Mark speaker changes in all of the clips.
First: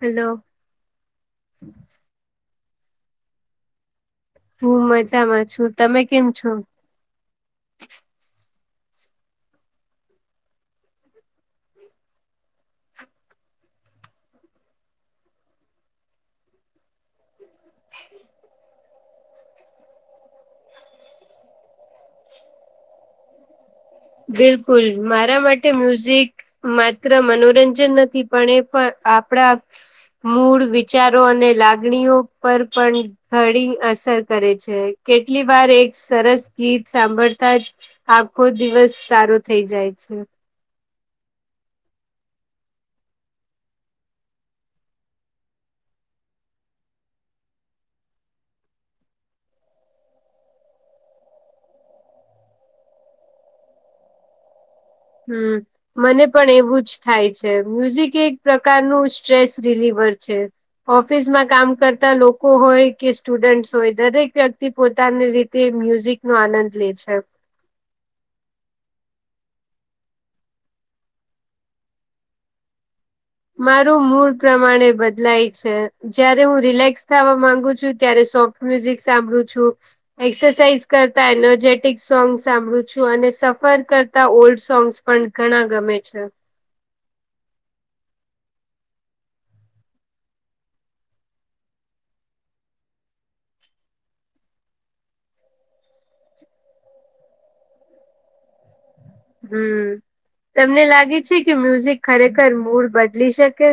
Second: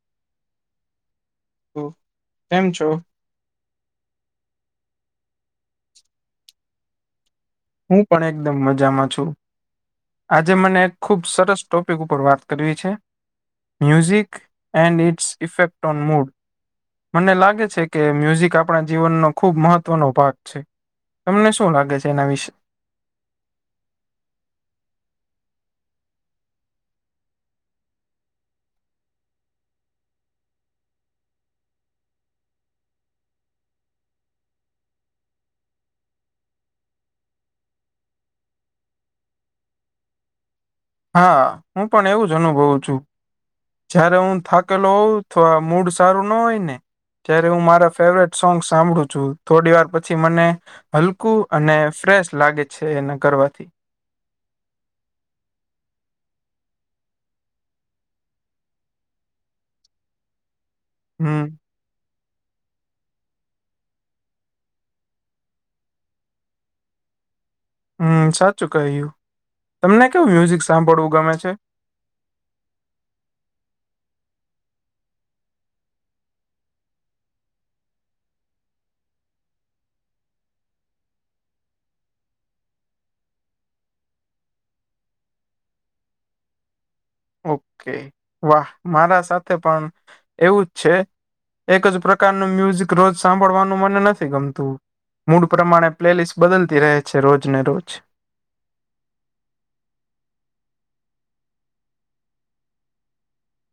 Speaker 1: Hello.
Speaker 2: કેમ છો.
Speaker 1: હું મજામાં છું તમે કેમ છો.
Speaker 2: હું પણ એકદમ મજામાં છું. આજે મને ખુબ સરસ ટોપિક ઉપર વાત કરવી છે. Music and its effect on mood. મને લાગે છે કે મ્યુઝિક આપણા જીવનનો ખુબ મહત્વનો ભાગ છે. તમને શું લાગે છે એના વિશે.
Speaker 1: બિલકુલ મારા માટે મ્યુઝિક માત્ર મનોરંજન નથી પણ એ પણ આપણા મૂળ વિચારો અને લાગણીઓ પર પણ ઘડી અસર કરે છે કેટલી વાર એક સરસ ગીત સાંભળતા જ આખો દિવસ સારો થઈ જાય છે.
Speaker 2: હા હું પણ એવું જ અનુભવ છું. જયારે હું થાકેલો હોઉં તો મૂડ સારું ના હોય ને જય્યારે હું મારા ફેવરેટ સોંગ સાંભળું છું થોડી વાર પછી મને હલકું અને ફ્રેશ લાગે છે એને કરવાથી.
Speaker 1: હમ. મને પણ એવું જ થાય છે મ્યુઝિક એક પ્રકારનું સ્ટ્રેસ રિલીવર છે.
Speaker 2: હમ
Speaker 1: ઓફિસમાં કામ કરતા લોકો હોય કે સ્ટુડન્ટ હોય દરેક વ્યક્તિ પોતાની રીતે મ્યુઝિક નો આનંદ લે છે.
Speaker 2: હમ સાચું કહય્યું તમને કેવુ મ્યુઝિક સાંભળવું ગમે છે.
Speaker 1: માર મૂડ પ્રમાણે બદલાય છે જયારે હું રિલેક્સ થવા માંગુ છું ત્યારે સોફ્ટ મ્યુઝિક સાંભળું છું. એક્સરસાઝ કરતા એનર્જેટિક સોંગ્સ સાંભળું છું અને સફર કરતા ઓલ્ડ સોંગ્સ પણ ઘણા ગમે છે.
Speaker 2: ઓકે વાહ મારા સાથે પણ એવું જ છે. એક જ પ્રકારનું મ્યુઝિક રોજ સાંભળવાનું મને નથી ગમતું. મૂડ પ્રમાણે પ્લેલિસ્ટ બદલતી રહે છે રોજ ને રોજ
Speaker 1: હમ તમને લાગે છે કે મ્યુઝિક ખરેખર મૂડ બદલી શકે.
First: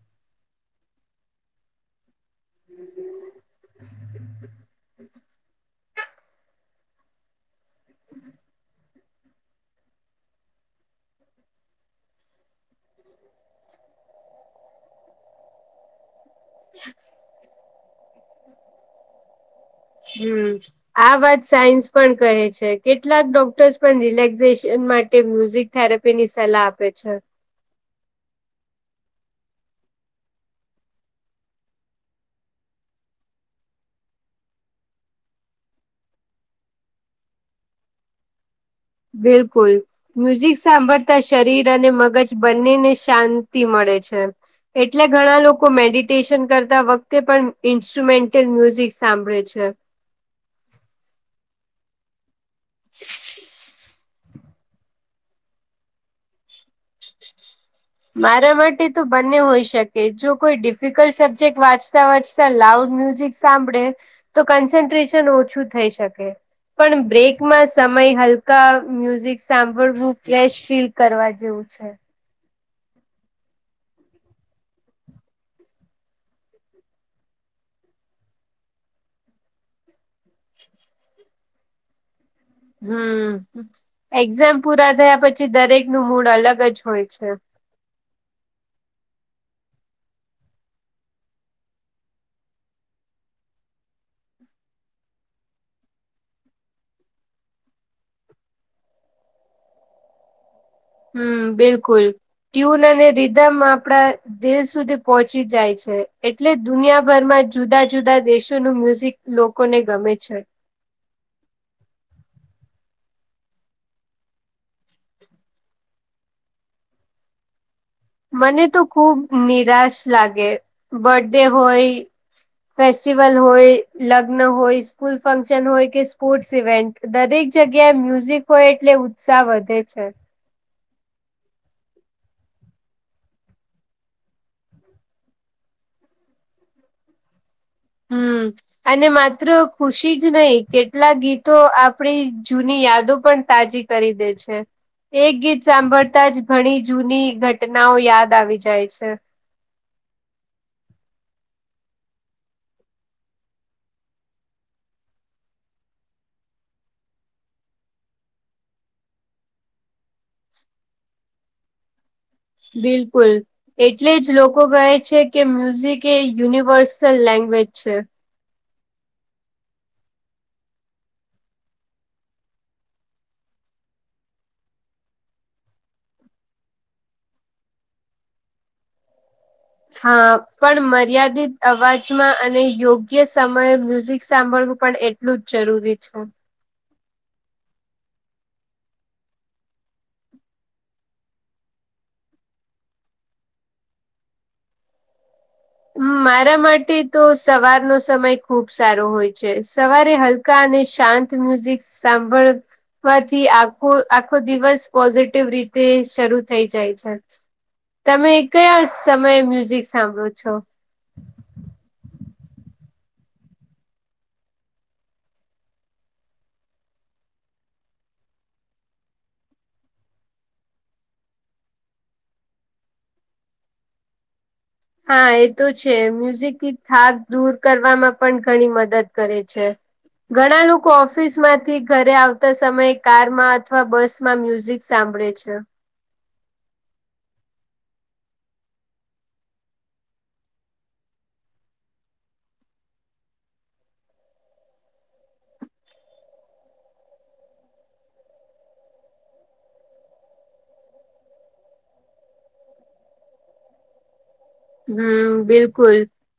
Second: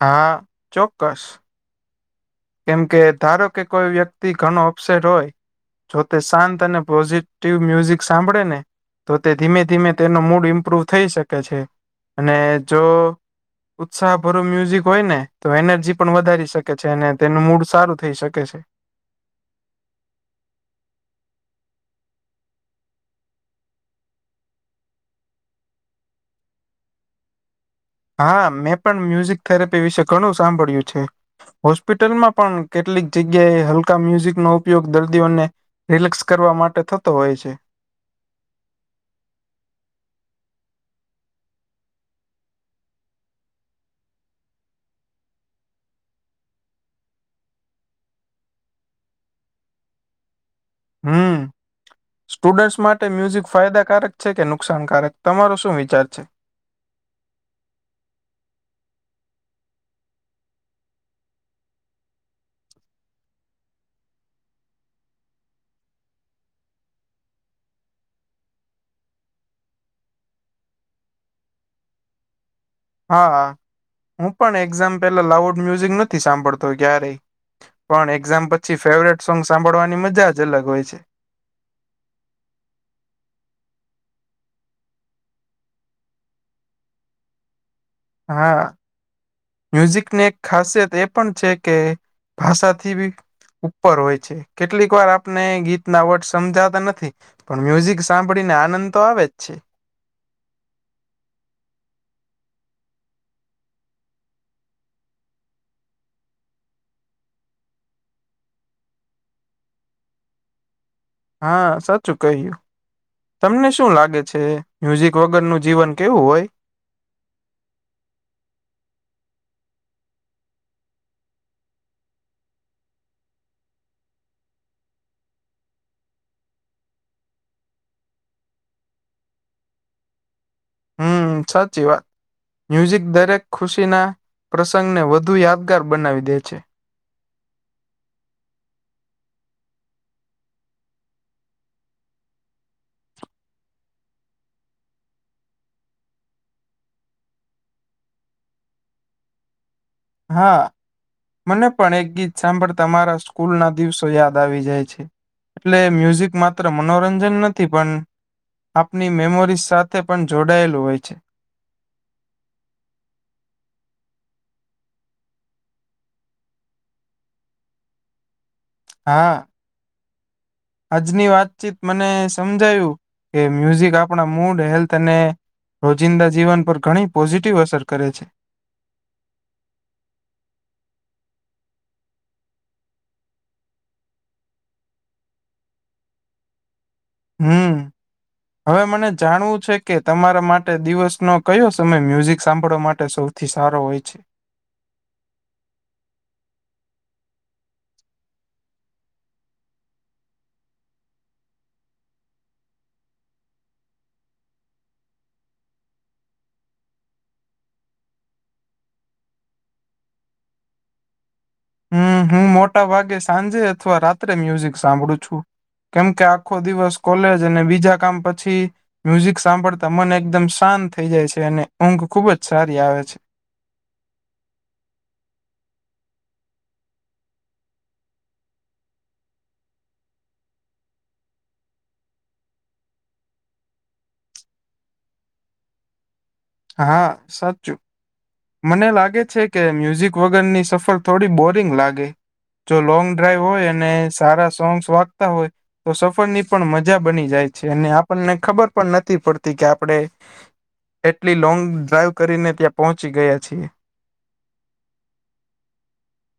Speaker 2: હા ચોક્કસ કેમ કે ધારો કે કોઈ વ્યક્તિ ઘણો અપસેટ હોય. જો તે શાંત અને પોઝિટિવ મ્યુઝિક સાંભળે ને તો તે ધીમે ધીમે તેનો મૂડ ઇમ્પ્રુવ થઈ શકે છે અને જો ઉત્સાહ ભરો મ્યુઝિક હોય ને તો એનર્જી પણ વધારી શકે છે અને તેનું મૂડ સારું થઈ શકે છે.
Speaker 1: હમ આ વાત સાયન્સ પણ કહે છે કેટલાક ડોક્ટર્સ પણ રિલેક્સેશન માટે મ્યુઝિક થેરેપી ની સલાહ આપે છે.
Speaker 2: હા મેં પણ મ્યુઝિક થેરેપી વિશે ઘણું સાંભળ્યું છે. હોસ્પિટલમાં પણ કેટલીક જગ્યાએ હલકા મ્યુઝિક નો ઉપયોગ દર્દીઓને રિલેક્સ કરવા માટે થતો હોય છે.
Speaker 1: બિલકુલ. મ્યુઝિક સાંભળતા શરીર અને મગજ બંનેને શાંતિ મળે છે. એટલે ઘણા લોકો મેડિટેશન કરતા વખતે પણ ઇન્સ્ટ્રુમેન્ટલ મ્યુઝિક સાંભળે છે.
Speaker 2: હમ સ્ટુડન્ટસ માટે મ્યુઝિક ફાયદાકારક છે કે નુકસાનકારક તમારો શું વિચાર છે.
Speaker 1: મારા માટે તો બંને હોઈ શકે જો કોઈ ડિફિકલ્ટ સબ્જેક્ટ વાંચતા વાંચતા લાઉડ મ્યુઝિક સાંભળે તો કન્સન્ટ્રેશન ઓછું થઈ શકે. પણ બ્રેકમાં સમય હલકા મ્યુઝિક સાંભળવું ફ્રેશ ફીલ કરવા જેવું છે.
Speaker 2: હા હું પણ એક્ઝામ પેલા લાઉડ મ્યુઝિક નથી સાંભળતો ક્યારેય પણ એક્ઝામ પછી ફેવરેટ સોંગ સાંભળવાની મજા જ અલગ હોય છે.
Speaker 1: હમ એક્ઝામ પૂરા થયા પછી દરેક નું મૂડ અલગ જ હોય છે.
Speaker 2: હા મ્યુઝિકની એક ખાસિયત એ પણ છે કે ભાષાથી ઉપર હોય છે કેટલીક વાર આપને ગીત ના વર્ડ સમજાતા નથી. પણ મ્યુઝિક સાંભળીને આનંદ તો આવે જ છે.
Speaker 1: હમ બિલકુલ ટ્યુન અને રીધમ આપડા. દિલ સુધી પહોંચી જાય છે, એટલે દુનિયાભરમાં જુદા જુદા દેશોનું મ્યુઝિક. લોકો ને ગમે છે.
Speaker 2: હા સાચું કહ્યું તમને શું લાગે છે મ્યુઝિક વગર નું જીવન કેવું હોય.
Speaker 1: મને તો ખુબ નિરાશ લાગે બર્ડે હોય ફેસ્ટિવલ હોય, લગ્ન હોય, સ્કૂલ ફંક્શન હોય, કે સ્પોર્ટ્સ ઇવેન્ટ દરેક જગ્યાએ મ્યુઝિક હોય એટલે ઉત્સાહ વધે છે.
Speaker 2: હમ સાચી વાત મ્યુઝિક દરેક ખુશીના પ્રસંગને વધુ યાદગાર બનાવી દે છે.
Speaker 1: હમ. અને માત્ર ખુશી જ નહી કેટલા ગીતો આપણી જૂની યાદો પણ તાજી કરી દે છે. એક ગીત સાંભળતા જ ઘણી જૂની ઘટનાઓ યાદ આવી જાય છે.
Speaker 2: હા. મને પણ એક ગીત સાંભળ તમારા સ્કૂલ ના દિવસો યાદ આવી જાય છે. એટલે મ્યુઝિક માત્ર મનોરંજન નથી પણ, આપની મેમોરીઝ સાથે પણ જોડાયેલું હોય છે.
Speaker 1: બિલકુલ. એટલે જ લોકો કહે છે, કે મ્યુઝિક એ યુનિવર્સલ લેંગ્વેજ છે.
Speaker 2: હા. આજની વાતચીત મને સમજાયું કે મ્યુઝિક આપણા મૂડ હેલ્થ અને, રોજિંદા જીવન પર ઘણી પોઝિટિવ અસર કરે છે.
Speaker 1: હા પણ મર્યાદિત અવાજમાં અને યોગ્ય સમયે મ્યુઝિક સાંભળવું પણ એ એટલું જ જરૂરી છે.
Speaker 2: હમ. હવે મને જાણવું છે કે તમારા માટે દિવસનો કયો સમય મ્યુઝિક સાંભળવા માટે શું? થીસારો હોય છે.
Speaker 1: હમ મારા માટે તો સવારનો સમય ખુબ સારો હોય છે સવારે હલ કા અને શાંત મ્યુઝિક સાંભળ થી આખો આખો દિવસ પોઝિટિવ રીતે શરૂ થઈ જાય છે. તમે કયા સમયે મ્યુઝિક સાંભળો છો?
Speaker 2: હમ હું મોટા ભાગે સાંજે અથવા રાત્રે મ્યુઝિક સાંભળું છું. કેમ કે આખો દિવસ કોલેજ અને બીજા કામ પછી, મ્યુઝિક સાંભળતા મન એકદમ શાંત થઇ જાય છે અને ઊંઘ ખુબ જ સારી આવે છે.
Speaker 1: હા એ તો છે મ્યુઝિકથી થાક દૂર કરવામાં પણ ઘણી મદદ કરે છે. ઘણા લોકો ઓફિસ માંથી ઘરે આવતા સમયે કારમાં અથવા બસમાં મ્યુઝિક સાંભળે છે.
Speaker 2: હા સાચું. મને લાગે છે કે મ્યુઝિક વગરની સફર થોડી બોરિંગ લાગે. જો લોંગ ડ્રાઈવ હોય અને સારા સોંગ્સ વાગતા હોય. તો સફર ની પણ મજા બની જાય છે, અને આપણને ખબર પણ નથી પડતી કે આપડે. એટલી લોંગ ડ્રાઈવ કરીને ત્યાં પહોંચી ગયા છીએ.
Speaker 1: હમ બિલકુલ.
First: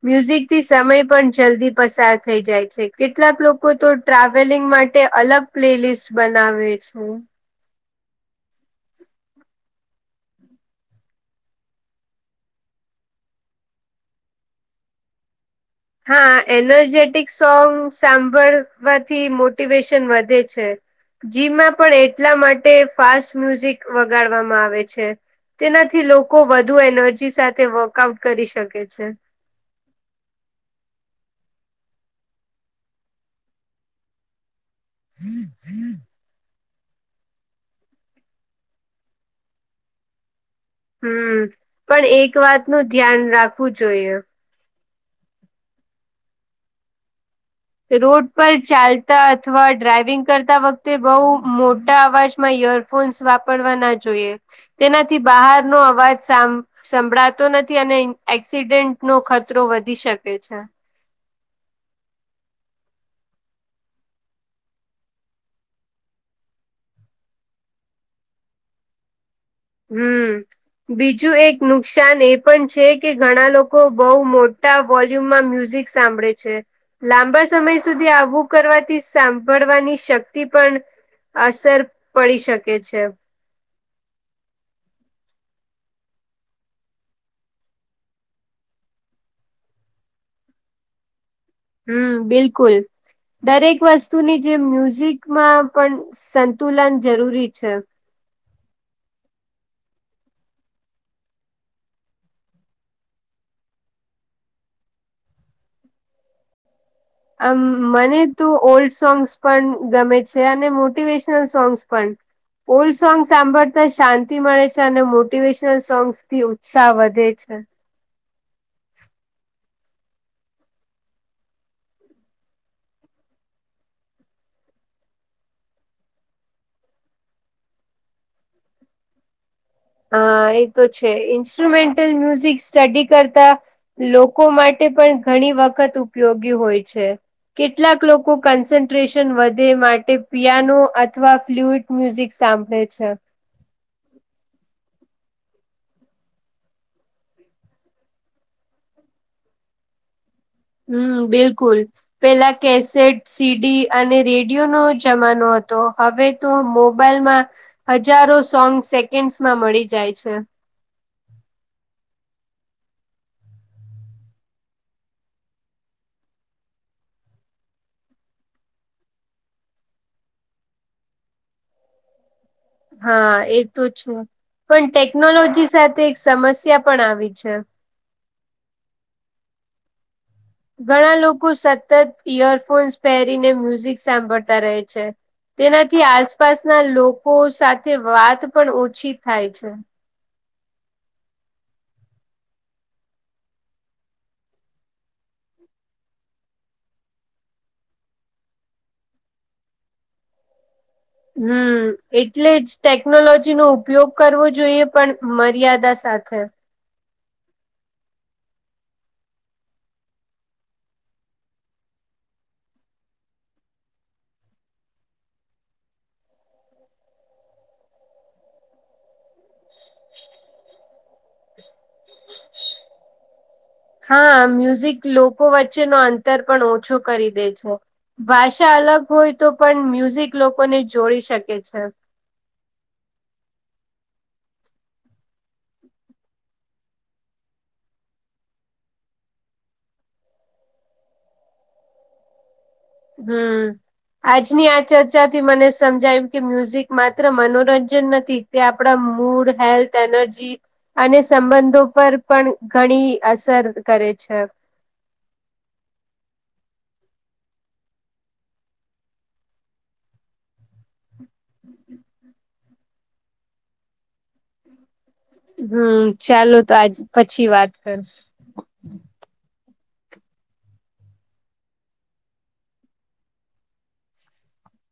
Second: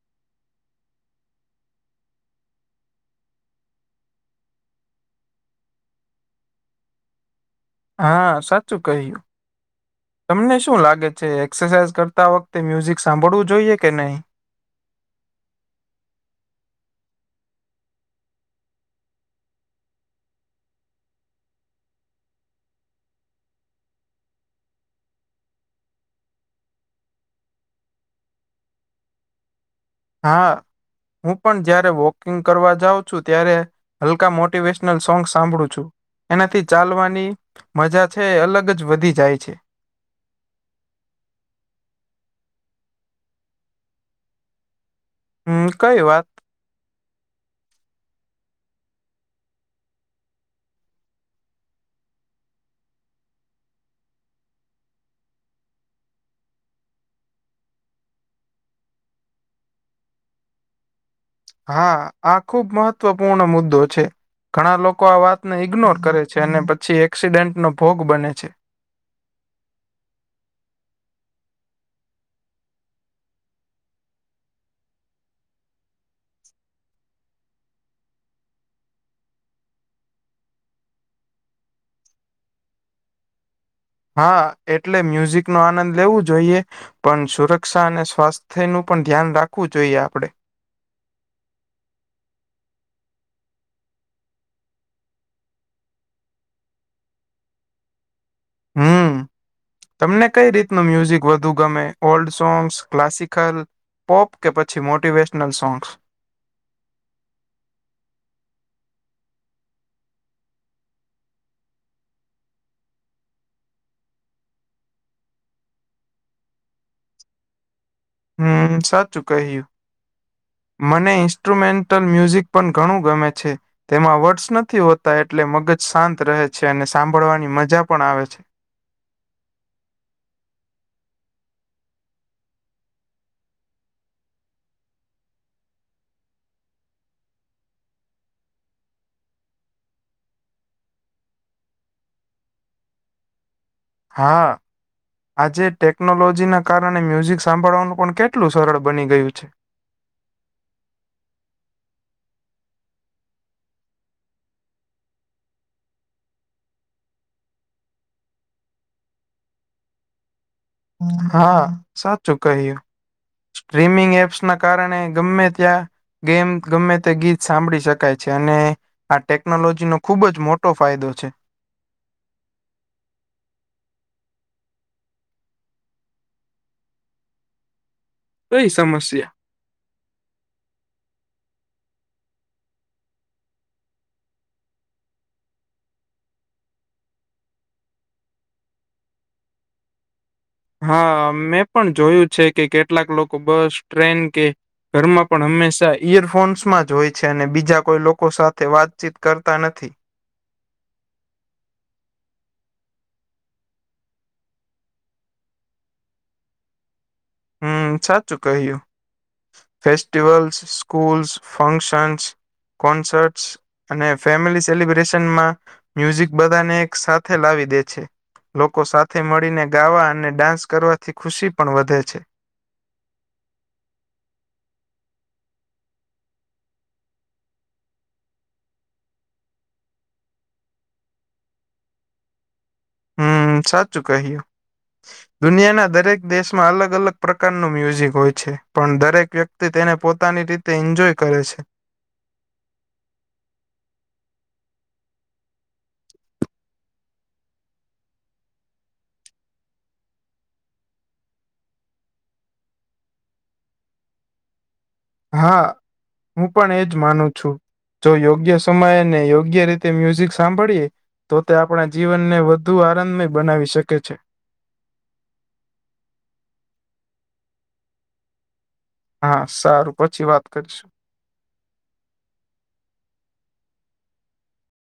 Speaker 1: મ્યુઝિકથી સમય પણ જલ્દી પસાર થઈ જાય છે, કેટલાક લોકો તો ટ્રાવેલિંગ માટે અલગ પ્લે લિસ્ટ બનાવે છે.
Speaker 2: હા સાચું કહ્યું. તમને શું લાગે છે એક્સરસાઇઝ કરતા વખતે મ્યુઝિક સાંભળવું જોઈએ કે નહી?
Speaker 1: હા એનર્જેટિક સોંગ સાંભળવાથી મોટિવેશન વધે છે. જીમાં પણ એટલા માટે ફાસ્ટ મ્યુઝિક વગાડવામાં આવે છે. તેનાથી લોકો વધુ એનર્જી સાથે વર્કઆઉટ કરી શકે છે.
Speaker 2: હા હું પણ જયારે વોકિંગ કરવા જાઉં છું ત્યારે હલકા મોટિવેશ સોંગ સાંભળું છું, એનાથી ચાલવાની મજા છે એ અલગ જ વધી જાય છે.
Speaker 1: હમ પણ એક વાત નું ધ્યાન રાખવું જોઈએ.
Speaker 2: હમ કઈ વાત.
Speaker 1: રોડ પર ચાલતા અથવા ડ્રાઈવિંગ કરતા વખતે બઉુ મોટા અવાજમાં યર ફોન્સ વાપરવા ના જોઈએ તેનાથી બહારનો અવાજ સા સંભળાતો નથી અને એક્સિડેન્ટ નો ખતરો વધી શકે છે.
Speaker 2: હા આ ખુબ મહત્વપૂર્ણ મુદ્દો છે. ઘણા લોકો આ વાતને ઈગ્નોર કરે છે, અને પછી એક્સિડેન્ટનો ભોગ બને છે.
Speaker 1: હમ. બીજું એક નુકસાન એ પણ છે કે ઘણા લોકો બહુ મોટા વોલ્યુમમાં મ્યુઝિક સાંભળે છે. લાંબા સમય સુધી આવું કરવાથી સાંભળવાની શક્તિ પણ અસર પડી શકે છે.
Speaker 2: હા એટલે મ્યુઝિક નો આનંદ લેવું જોઈએ. પણ સુરક્ષા અને સ્વાસ્થ્ય નું પણ ધ્યાન રાખવું જોઈએ આપડે.
Speaker 1: હમ્મ બિલકુલ દરેક વસ્તુની જે મ્યુઝિકમાં પણ સંતુલન જરૂરી છે.
Speaker 2: હમ્મ તમને કઈ રીત નું મ્યુઝિક વધુ ગમે ઓલ્ડ સોંગ્સ, ક્લાસિકલ પોપ કે પછી મોટિવેશનલ સોંગ્સ
Speaker 1: આમ મને તો ઓલ્ડ સોંગ્સ પણ ગમે છે અને મોટિવેશનલ સોંગ્સ પણ ઓલ્ડ સોંગ્સ સાંભળતા શાંતિ મળે છે અને મોટિવેશનલ સોંગ્સ થી ઉત્સાહ વધે છે.
Speaker 2: હમ્મ સાચું કહિયુ. મને ઈન્સ્ટ્રુમેન્ટલ મ્યુઝિક પણ ઘણું ગમે છે. તેમાં વર્ડસ નથી હોતા એટલે મગજ શાંત રહે છે અને સાંભળવાની મજા પણ આવે છે.
Speaker 1: હ એ તો છે ઇન્સ્ટ્રુમેન્ટલ મ્યુઝિક સ્ટડી કરતા લોકો માટે પણ ઘણી વખત ઉપયોગી હોય છે. કેટલાક લોકો કન્સન્ટ્રેશન વધે માટે પિયાનો અથવા ફ્લુટ મ્યુઝિક સાંભળે છે.
Speaker 2: હા. આજે ટેકનોલોજીના કારણે મ્યુઝિક સાંભળવાનું પણ કેટલું સરળ બની ગયું છે.
Speaker 1: હમ્મ બિલકુલ. પેલા કેસેટ, સીડી અને રેડિયોનો જમાનો હતો હવે તો મોબાઈલમાં હજારો સોંગ સેકન્ડસ માં મળી જાય છે.
Speaker 2: હા સાચું કહ્યું. સ્ટ્રીમિંગ એપ્સ ના કારણે ગમે ત્યાં ગેમ ગમે તે ગીત સાંભળી શકાય છે અને આ ટેકનોલોજી નો ખુબ જ મોટો ફાયદો છે.
Speaker 1: હા એ તો છે પણ ટેકનોલોજી સાથે એક સમસ્યા પણ આવી છે.
Speaker 2: કઈ સમસ્યા?
Speaker 1: ઘણા લોકો સતત ઈયરફોન્સ પહેરીને મ્યુઝિક સાંભળતા રહે છે. તેનાથી આસપાસના લોકો સાથે વાત પણ ઓછી થાય છે.
Speaker 2: હા મેં પણ જોયું છે કે કેટલાક લોકો બસ, ટ્રેન કે ઘરમાં પણ હંમેશા ઈયરફોન્સમાં જ હોય છે અને બીજા કોઈ લોકો સાથે વાતચીત કરતા નથી.
Speaker 1: હમ્મ એટલે જ ટેકનોલોજી નો ઉપયોગ કરવો જોઈએ પણ મર્યાદા સાથે
Speaker 2: હમ્મ સાચું કહ્યું. Festivals, schools, functions, concerts. અને ફેમિલી સેલિબ્રેશનમાં મ્યુઝિક બધાને એક સાથે લાવી દે છે. લોકો સાથે મળીને ગાવા અને ડાન્સ કરવાથી ખુશી પણ વધે છે.
Speaker 1: હા મ્યુઝિક લોકો વચ્ચે ન અંતર પણ ઓછો કરી દે છે. ભાષા અલગ હોય તો પણ મ્યુઝિક લોકોને જોડી શકે છે.
Speaker 2: હમ્મ સાચું કહ્યું. દુનિયાના દરેક દેશમાં અલગ અલગ પ્રકારનું મ્યુઝિક હોય છે પણ દરેક વ્યક્ત તે તેને પોતાની રીતે એન્જોય કરે છે.
Speaker 1: હમ્મ. આજની આ ચર્ચાથી મને સમજાયું કે મ્યુઝિક માત્ર મનોરંજન નથી. તે આપડા મૂડ, હેલ્થ, એનર્જી અને સંબંધો પર પણ ઘણી અસર કરે છે.
Speaker 2: હા હું પણ એજ માનું છું. જો યોગ્ય સમયે ને યોગ્ય રીતે મ્યુઝિક સાંભળીએ તો તે આપણા જીવનને વધુ આનંદમય બનાવી શકે છે.
Speaker 1: હમ ચાલો તો આજ પછી વાત કરશુ.
Speaker 2: હા સારું પછી વાત કરીશું.